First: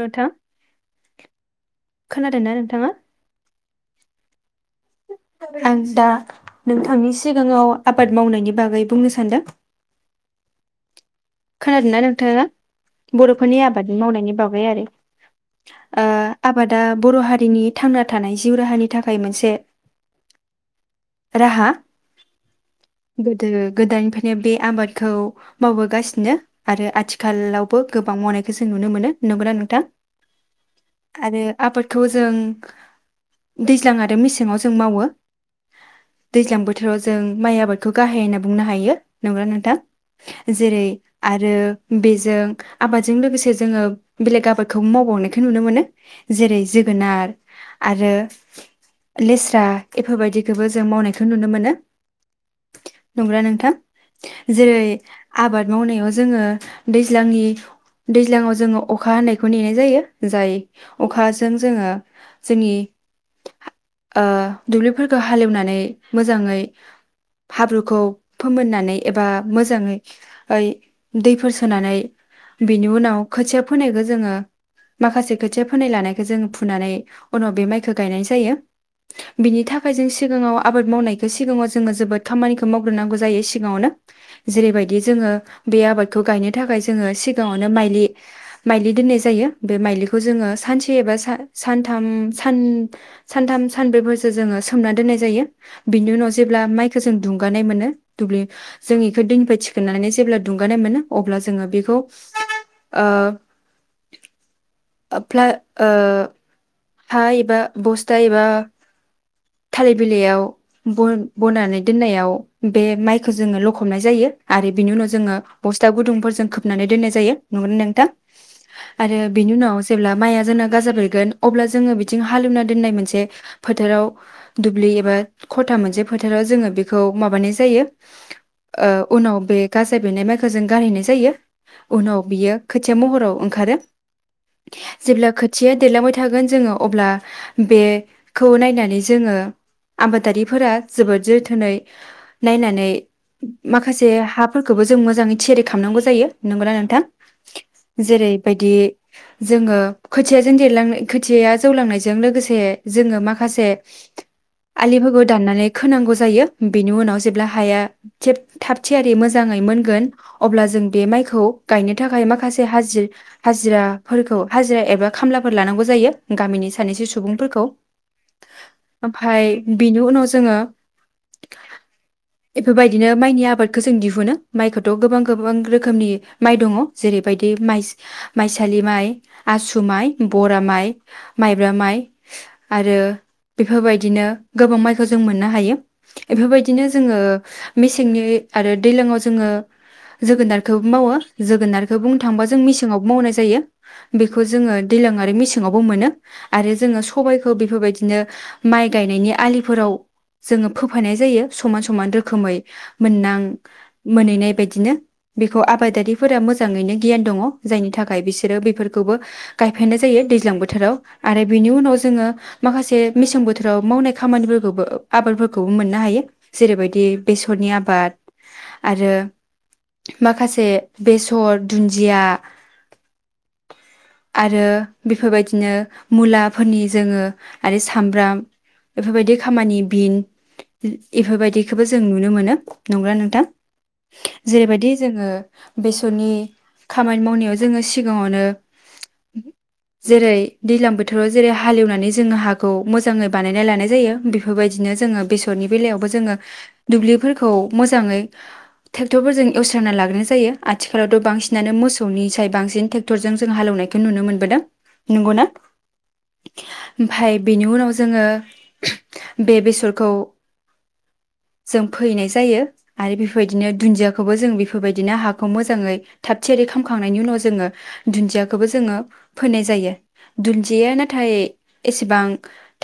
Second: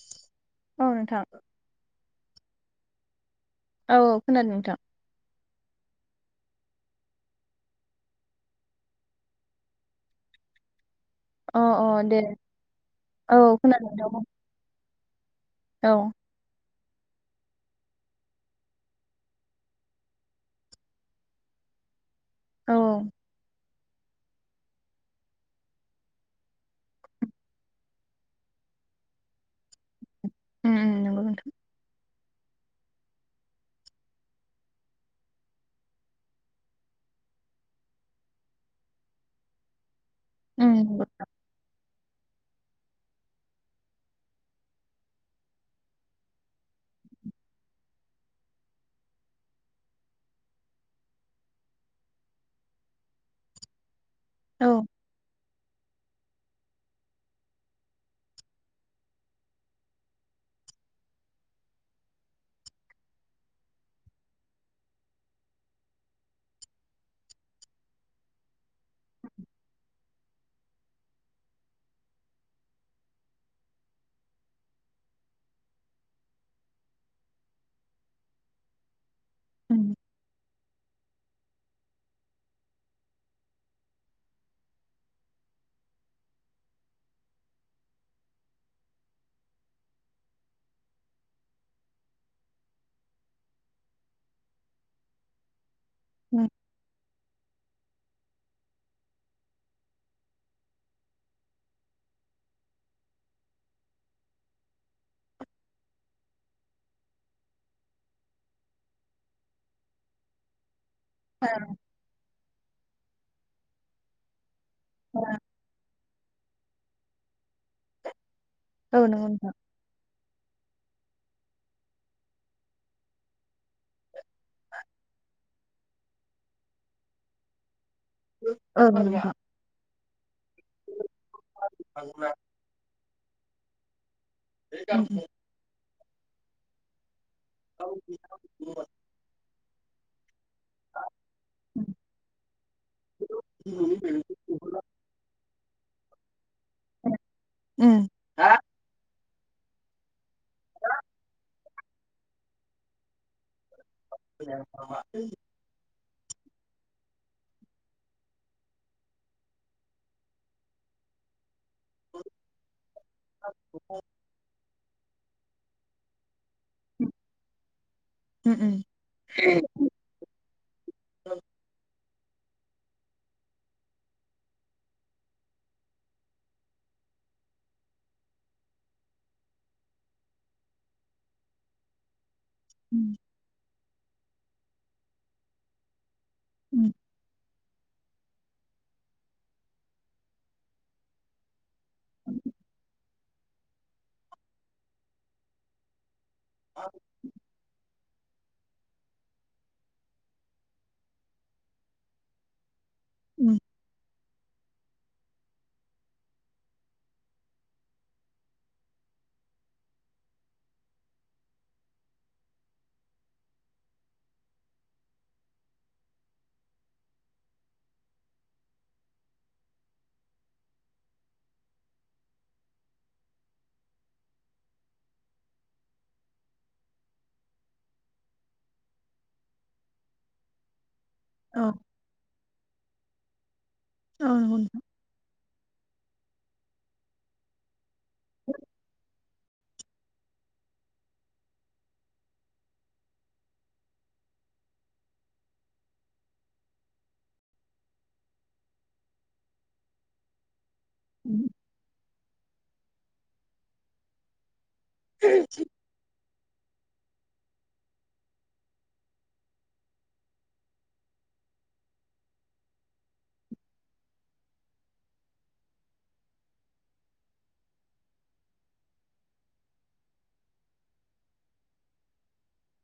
रो थां औ नोंथां खोनादों नों थांङा। औ खोनादों नोंथां। आं दा नोंथांनि सिगांङाव आबाद मावनायनि बागै बुंनो सानदों। अ खोनादोंना दे नोंथाङा औ बर'फोरनि खोनादों आबादनि नोंथां मावनायनि बागै आरो। औ ओ आबाद दा बर' हारिनि थांना थानाय जिउ राहानि थाखाय मोनसे राहा। औ गोदो। गोदाननिफायनो बे आबादखौ मावबोगासि नो आरो आथिखालावबो गोबां मावनायखौ जों नुनो मोनो नंगौना नोंथां। उम नंगौ आरो नोंथां आबादखौ जों दैज्लां आरो मेसेङाव जों मावो दैज्लां बोथोराव जों माइ आबादखौ गाहाय होनना बुंनो हायो नोंगौना नोंथां। उम। ओ बेजों आबादजों लोगोसे जोङो बेलेग आबादखौ मावबावनायखौ नुनो मोनो जेरै जोगोनार आरो लेस्रा एफोरबायदिखोबो जों मावनायखो नुनो मोनो नोंगौना नोंथां। जेरै। औ आबाद मावनायाव जोङो दैज्लांनि दैज्लाङाव जोङो अखा हनायखौ नेनाय जायो जाय अखाजों जोङो जोंनि ओ दुब्लिफोरखौ हालेवनानै मोजाङै हाब्रुखौ फोमोननानै एबा मोजाङै ओइ। दैफोर सोनानै बिनि उनाव खोथिया फोनायखौ जोंङो माखासे खोथिया फोनाय लानायखो जोङ फुनानै उनाव बे माइखो गायनाय जायो बिनि उम थाखाय जों सिगाङाव आबाद मावनायख सिगाङाव जोङो जोबोद खामानिखो मावग्रोनांगौ जायो सिगाङावनो जेरैबायदि जोङो। बे आबादखौ गायनो थाखाय जोङो सिगाङावनो माइलि माइलि दोननाय जायो। बे माइलिखौ जोङो सानसे एबा सा सानथाम सानथाम सानब्रैफोरसो जोङो सोमना दोननाय जायो। बिनि उनाव उम जेब्ला माइखो जों दुंगानाय मोनो। दुब्लि जों इखो दैनिफ्राय थिखोननानै जेब्ला दुंगानाय मोनो अब्ला जोङो बेखौ ओ प्ला ओ हा एबा बस्था एबा थालिर बिलाइयाव बन औ बनानै दोननायाव बे माइ खो जोङो लखबनाय जायो। आरो बिनि उनाव जोङो बस्था गुदुं फोर जों खोबनानै दोननाय जायो नंगोना नोंथां? नंगौ आरो बेनि नोंथां उनाव जेब्ला माइया जोंना गाजा बेरगोन। अब्ला जोङो बिथिं हालेवना दोननाय मोनसे फोथाराव दुब्लि एबा खथा मोनसे फोथाराव जोङो बेखौ माबानाय जायो। ओ औ नंगौ नोंथां उनाव बे गासै फिथाइ बेरनाय माइखौ खो जों गारहैनाय जायो, उनाव बियो खोथिया बियो महराव ओंखारो। उम जेब्ला खोथिया देरलांबाय थागोन जोङो अब्ला बेखौ नायनानै जोङो आबादारि फोरा जोबोद जोथोनै उम नायनानै उम माखासे उम हाफोरखोबो जों मोजाङै थियारि खामनांगौ जायो। नंगौना नोंथां? उम औ जेरैबायदि जोङो खोथियाजों देरलांनो। खोथिया जौ लांनायजों लोगोसे जोङो माखासे आलिफोरखौ दाननानै खोनांगौ जायो बेनि उनाव जेब्ला हाया थेब थाब थियारि मोजाङै मोनगोन अब्ला जों बे माइखौ गायनो थाखाय माखासे हाजिर हाजिराफोरखौ हाजिर एबा खामलाफोर लानांगौ जायो। गामिनि सानैसो सुबुंफोरखौ ओमफाय बिनि उनाव जोङो बेफोरबायदिनो माइनि आबादखौ जों दिहुनो, माइखौथ' गोबां गोबां रोखोमनि माइ दङ जेरैबायदि माइसालि माइ, आसु माइ, बरा माइ। माइब्रा माइ। आरो बे होबायदिनो गोबां माइखो जों मोननो हायो। इफोर बायदिनो जोङो। मेसेंनि आरो दैलाङाव जोङो जोगोनारखौ मावो जोगोनार। बुंनो थायोबा जों मेंसेंयावबो मावनाय जा जायो बेखौ जोङो दैलां आरो मेसें सेंङावबो मोनो। आरो जोङो सबायखौ बेफोरबायदि बिदिनो, माइ गायनायनि आलिफोराव जोङो फोफायनाय जायो समान समान रोखोमै मोननां। मोनहैनाय बायदिनो, बेखौ आबादारिफोरा मोजाङैनो गियान दङ। जायनि थाखाय बिसोरो बेफोरखौबो गायफायनाय जायो दै दैज्लां बोथोराव आरो बेनि उनाव जोङो माखासे मेसें बोथोराव मावनाय खामानिफोरखौबो आबादफोरखौबो मोननो हायो जेरैबायदि बेसरनि आबाद आरो माखासे बेसर दुनजिया आरो बेफोरबायदिनो मुलाफोरनि जोङो आरो सामब्राम, बेफोरबायदि खामानि बिन इ इफोरबायदिखौबो जों नुनो मोनो। नंगो नोंथां। औ नंगौ जेरै नोंथां बायदि जोंङो बेसरनि खामानि मावनायाव जोंङो सिगांङावनो जेरै दैलां बोथोराव जेरै हालेवनानै जोंङो हाखौ मोजांङै बानायना लानाय जायो बेफोरबायदिनो जोंङो बेसरनि बेलायावबो जोंङो दुब्लिफोरखौ मोजांङै ट्रेक्टरफोरजों एवस्रांना लाग्रोनाय जायो। आथिखालावथ' बांसिनानो मोसौ सौ निसाय बांसिन ट्रेक्टर जों हालेनायखौ नुनो मोन बोदों नंगौना? ओमफाय बेनि उनाव जोंङो बे बेसरखौ जों फोहैनाय जायो आरो बेफोरबायदिनो दुनजियाखौबो जों बेफोरबायदिनो हाखौ मोजांङै थाब थियारि खालामखांनायनि उनाव जोंङो दुनदियाखौबो जोंङो फोनाय जायो, दुनजिया नाथाय एसेबां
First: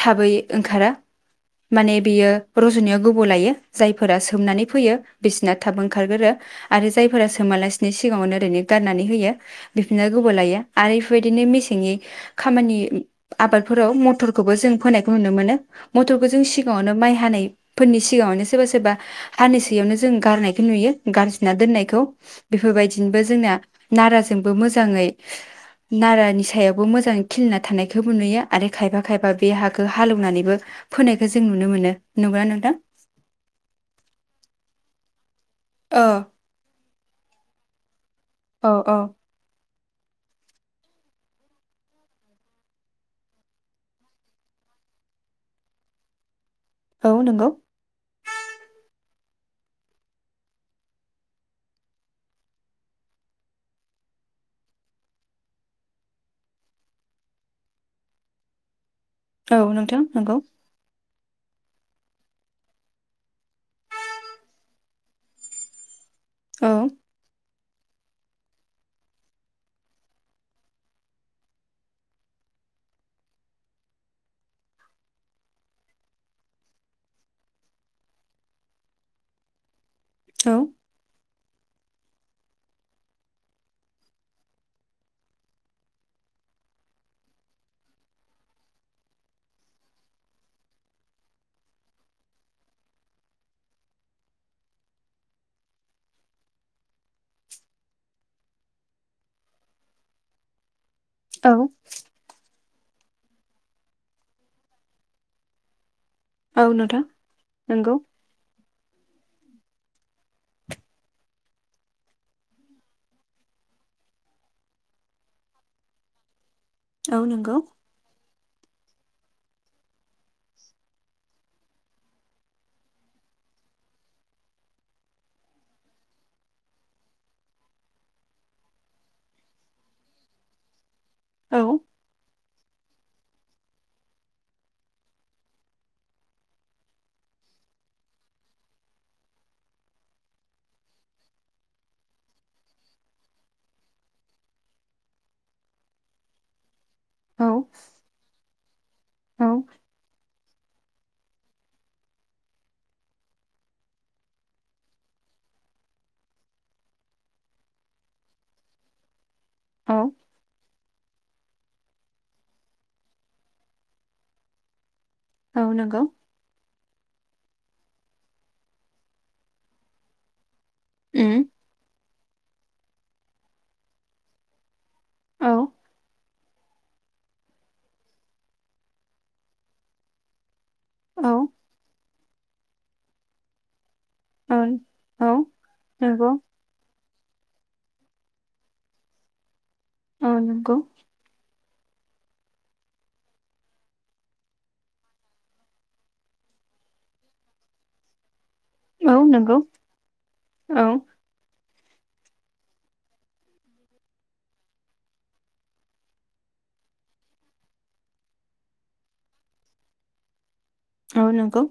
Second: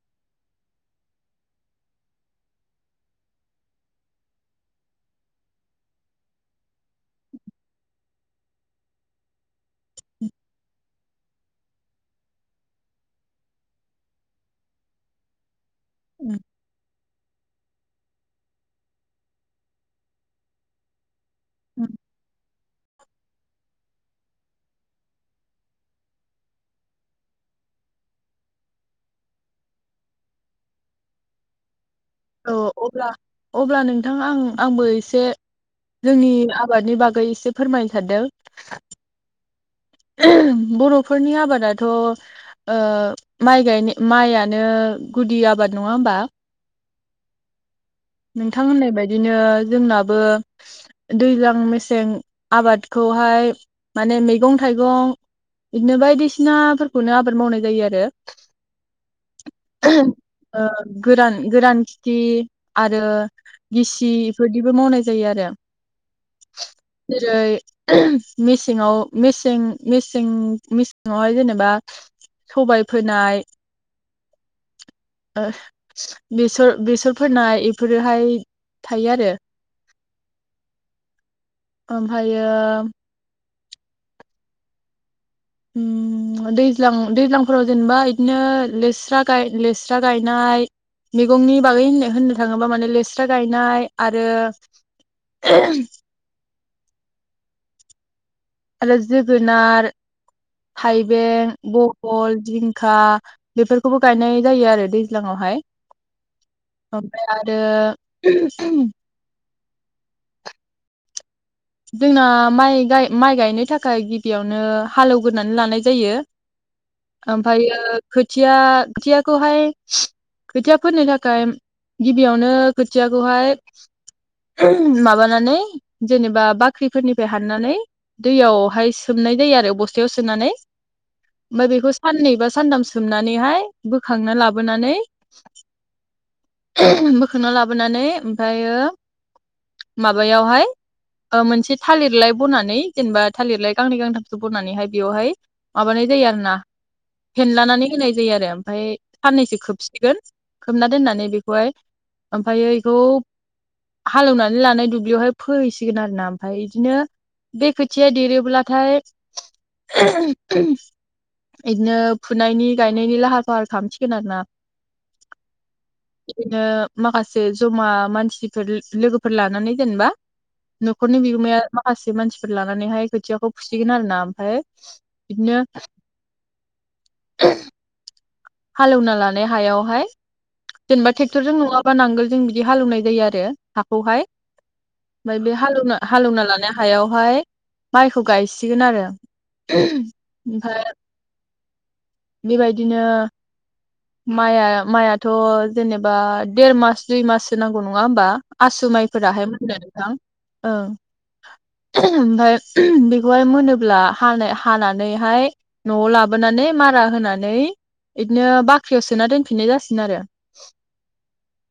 थाबै ओंखारा माने बियो रज'नायाव गोबाव लायो जायफोरा सोमनानै फैयो बिसिना थाब ओंखार गोरो आरो जायफोरा सोमालासिनो सिगांङावनो ओरैनो गारनानै होयो बिफनिया गोबाव लायो आरिफ बायदिनो मेसेंनि खामानि आबादफोराव मथरखौबो जों फोनायखौ नुनो मोनो। मथरखौ जों सिगांङावनो माइ हानाय फोरनि सिगांङावनो सोरबा सोरबा हानोसैयावनो जों गारनायखौ नुयो। गारसोना दोननायखौ बेफोरबायदिनोबो जोंना नारा जोंबो मोजांङै नारानि सायावबो मोजांयै खिलिना थानायखौबो नुयो आरो खायफा खायफा बे हाखौ हालेवनानैबो फोनायखौ जों नुनो मोनो। नंगौना औ नोंथां अब्ला अब्ला नोंथां आं आंबो ए से औ जोंनि आबादनि बा यै एसे फोरमायनो सानदों औ औ बर'फोरनि आबादाथ' ओ माइ गायनाय माइयानो गुदि आबाद नंङा होमबा? औ नंगौ। नोंथां होननाय बायदिनो जोंनाबो दैज्लां मेसें आबाद खौहाय माने मैगं थाइगं बिदिनो बायदिसिना फोरखौनो आबाद मावनाय जायो आरो। औ नोंथां नंगौ। ओ गोरान गोरान खिथि आरो गिसि इफोरदिबो मावनाय जायो आरो। औ जेरै मेसेंङाव मेसें-मेसें मेसेंङाव हाय जेनेबा सबाय फोनाय ओ बेसर-बेसर फोनाय एफोरो हाय थायो आरो। औ ओमफायो उम्म दैज्लां दैज्लांफोराव जेनेबा इदिनो लेस्रा गाय लेस्रा गायनाय मैगंनि बागै होन्नो-होन्नो थांङोबा माने लेस्रा गायनाय आरो आरो जोगोनार, थाइबें, औ बहल, जिं खा बेफोरखौबो गायनाय जायो आरो दैज्लांआव हाय। औ नोंथां ओमफ्राय आरो नंगौ जोंना माइ गाय माइ गायनो थाखाय गिबियावनो हालोवग्रोना लानाय जायो। औ नंगौ ओमफ्रायो खोथिया खोथियाखौहाय खोथिया फोनो थाखाय गिबियावनो खोथियाखौहाय माबानानै जेनेबा बाख्रिफोरनिफ्राय हाननानै दैयावहाय सोमनाय जायो आरो बस्थायाव सोनानै औ ओमफ्राय बेखौ साननै बा सानथाम सो सुमनानैहाय बोखांना लाबोनानै बोखांना लाबोनानै ओमफायो माबायावहाय ओ मोनसे थालिरलाय बनानै जेनेबा थालिरलाय गांनै गांथामसो बनानैहाय बेयावहाय माबानाय जायो आरो ना औ फेनलानानै होनाय जायो आरो ओमफ्राय औ साननैसो खोबसिगोन खोबना दोननानै बेखौहाय ओमफ्रायो बेखौ हालेवनानै लानाय दुब्लियावहाय फोहैसिगोन आरो ना ओमफ्राय बिदिनो बे खोथिया देरोब्लाथाय औ [unintelligible] बिदिनो फुनायनि गायनायनि लाहार फाहार खालामसिगोन आरो ना औ नंगौ बिदिनो माखासे जे जमा मानसिफोर लोगोफोर लानानै जेनेबा न'खरनि उम बिगोमाया माखासे मानसिफोर लानानैहाय खोथियाखौ फुसिगोन आरो ना ओमफ्राय औ बिदि नो [unintelligible] हालेवना लानाय हायावहाय जेनबा औ ट्रेक्टरजों नङाबा नांगोल जों बिदि हालेवनाय जायो आरो खौहाय औ ओमफ्राय बे हालेवना औ नंगौ हालेवना लानाय हायाव हाय माइखौ गायसिगोन आरो [inaudible] औ नंगौ बेबायदिनो माइआ माइआथ' जेनेबा देर मास दुइ माससो नांगौ नङा ओमबा आसु औ माइफोराहाय नंगौ मोनदों नोंथां औ ओं ओमफ्राय बेखौहाय मोनोब्ला हानानैहाय न'आव लाबोनानै मारा होनानै बिदिनो बाख्रियाव सोना दोनफिननाय जासिगोन आरो औ नंगौ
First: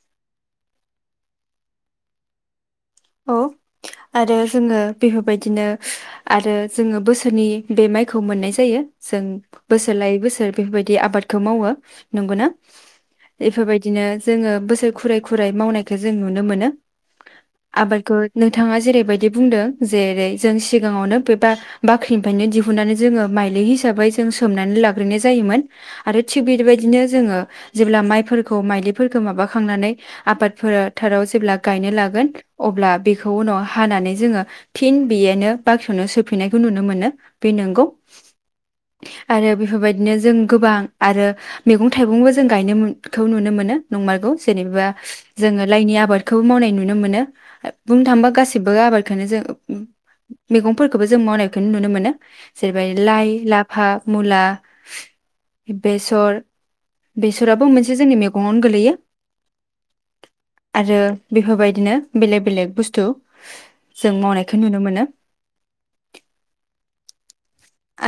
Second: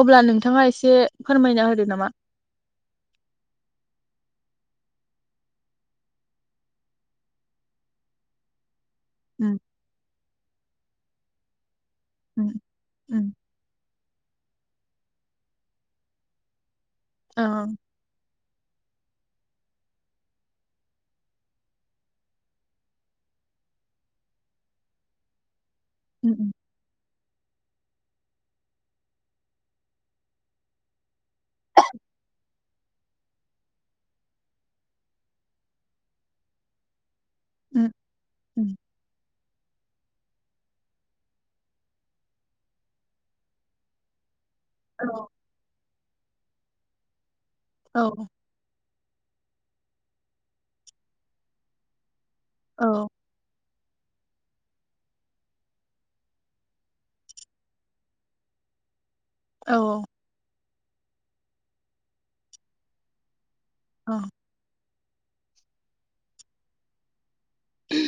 अब्ला नोंथाङा एसे फोरमायना होदो नामा औ आरो जोङो बेफोरबायदिनो आरो जोङो बोसोरनि बे माइखौ मोननाय जायो। जों उम बोसोर लायो बोसोर बेफोरबायदि आबादखौ मावो नंगौना उम उम बेफोरबायदि बिदिनो जोङो बोसोर खुरै खुरै मावनायखो जों नुनो मोनो। औ आबादखौ नोंथाङा जेरैबायदि बुंदों जेरै जों सिगाङावनो बे बा बाख्रिनिफायनो दिहुननानै जोङो माइलि हिसाबै जों सोमनानै लाग्रोननाय जायोमोन । आरो थिग उम बेदि बायदिनो जोङो जेब्ला माइफोरखौ माइलिफोरखौ माबाखांनानै आबाद फोर थाराव जेब्ला गायनो लागोन अब्ला बेखौ उनाव हानानै जोङो थिन बेयोनो बाख्रियावनो सोफिननायखौ नुनो मोनो । बि नंगौ उम । उम आरो बेफोरबायदिनो जों गोबां आरो मेगं थाइगंबो जों गायनो मुद खौ नुनो मोनो नंमारगौ । जेनेबा औ जोङो लाइनि आ बादखौ मावनाय नुनो मोनो औ बुंनो थाङोबा गासिबो आबाद खायनो जों मेगंफोरखौबो जों मावनायखौनो नुनो मोनो । जेरैबा औ लाइ लाफ फा मुला बेसर बेसराबो मोनसे जोंनि मेगङावनो गोलैयो । औ आरो बेफोरबायदिनो बेलेग बेलेग बुस्थु जों औ मावनायखौ नुनो मोनो ।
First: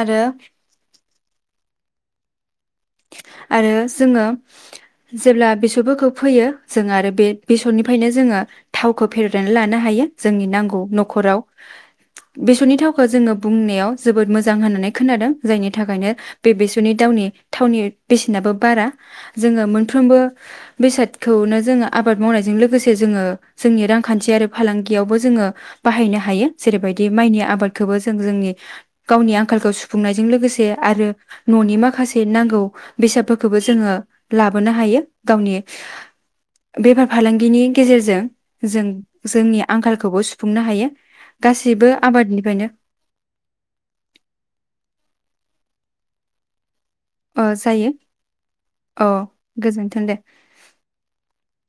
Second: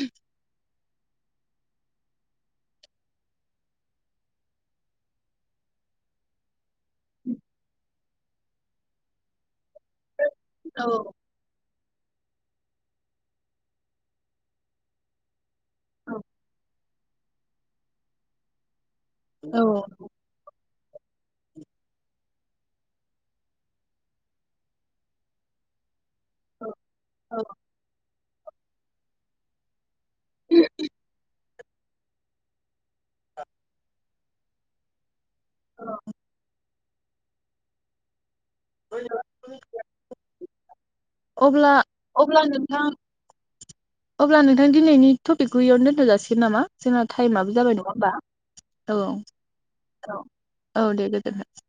आरो आरो जोङो जेब्ला बेसरफोरखौ फोयो जों आरो बे बेसरनिफायनो जोङो थावखौ [unintelligible] लानो हायो जोंनि नांगौ औ न'खराव । बेसरनि थावखो जोङो बुंनायाव जोबोद मोजां होननानै खोनादों । जायनि थाखायनो बे बेस [unintelligible] दावनि थावनि बेसेनाबो बारा । जोङो औ मोनफ्रोमबो बेसादखौनो जोङो आबाद मावनायजों लोगोसे जोङो जोंनि रांखान्थियारि फालांगियावबो जोङो बाहायनो हा हायो जेरैबायदि माइनि औ आबादखौबो ज जों जोंनि गावनि आंखालखौ सुफ फुंनायजों लोगोसे आरो न'नि माखासे [unintelligible] नांगौ बेसादफोरखौबो जोङो लाबोनो हायो । गावनि बेफार फालांगिनि गेजेरजों जों जोंनि आंखालखौबो सुफ फुंनो हायो । अब्ला अब्ला नोंथां अब्ला नोंथां दिनैनि थफ गयावनो दोन्थ'जासिगोन नामा? जोंहा ओ टाइमाबो जाबाय नङा जायो होमबा औ अ गोजोन्थों दे औ औ दे गोजोन्थों ।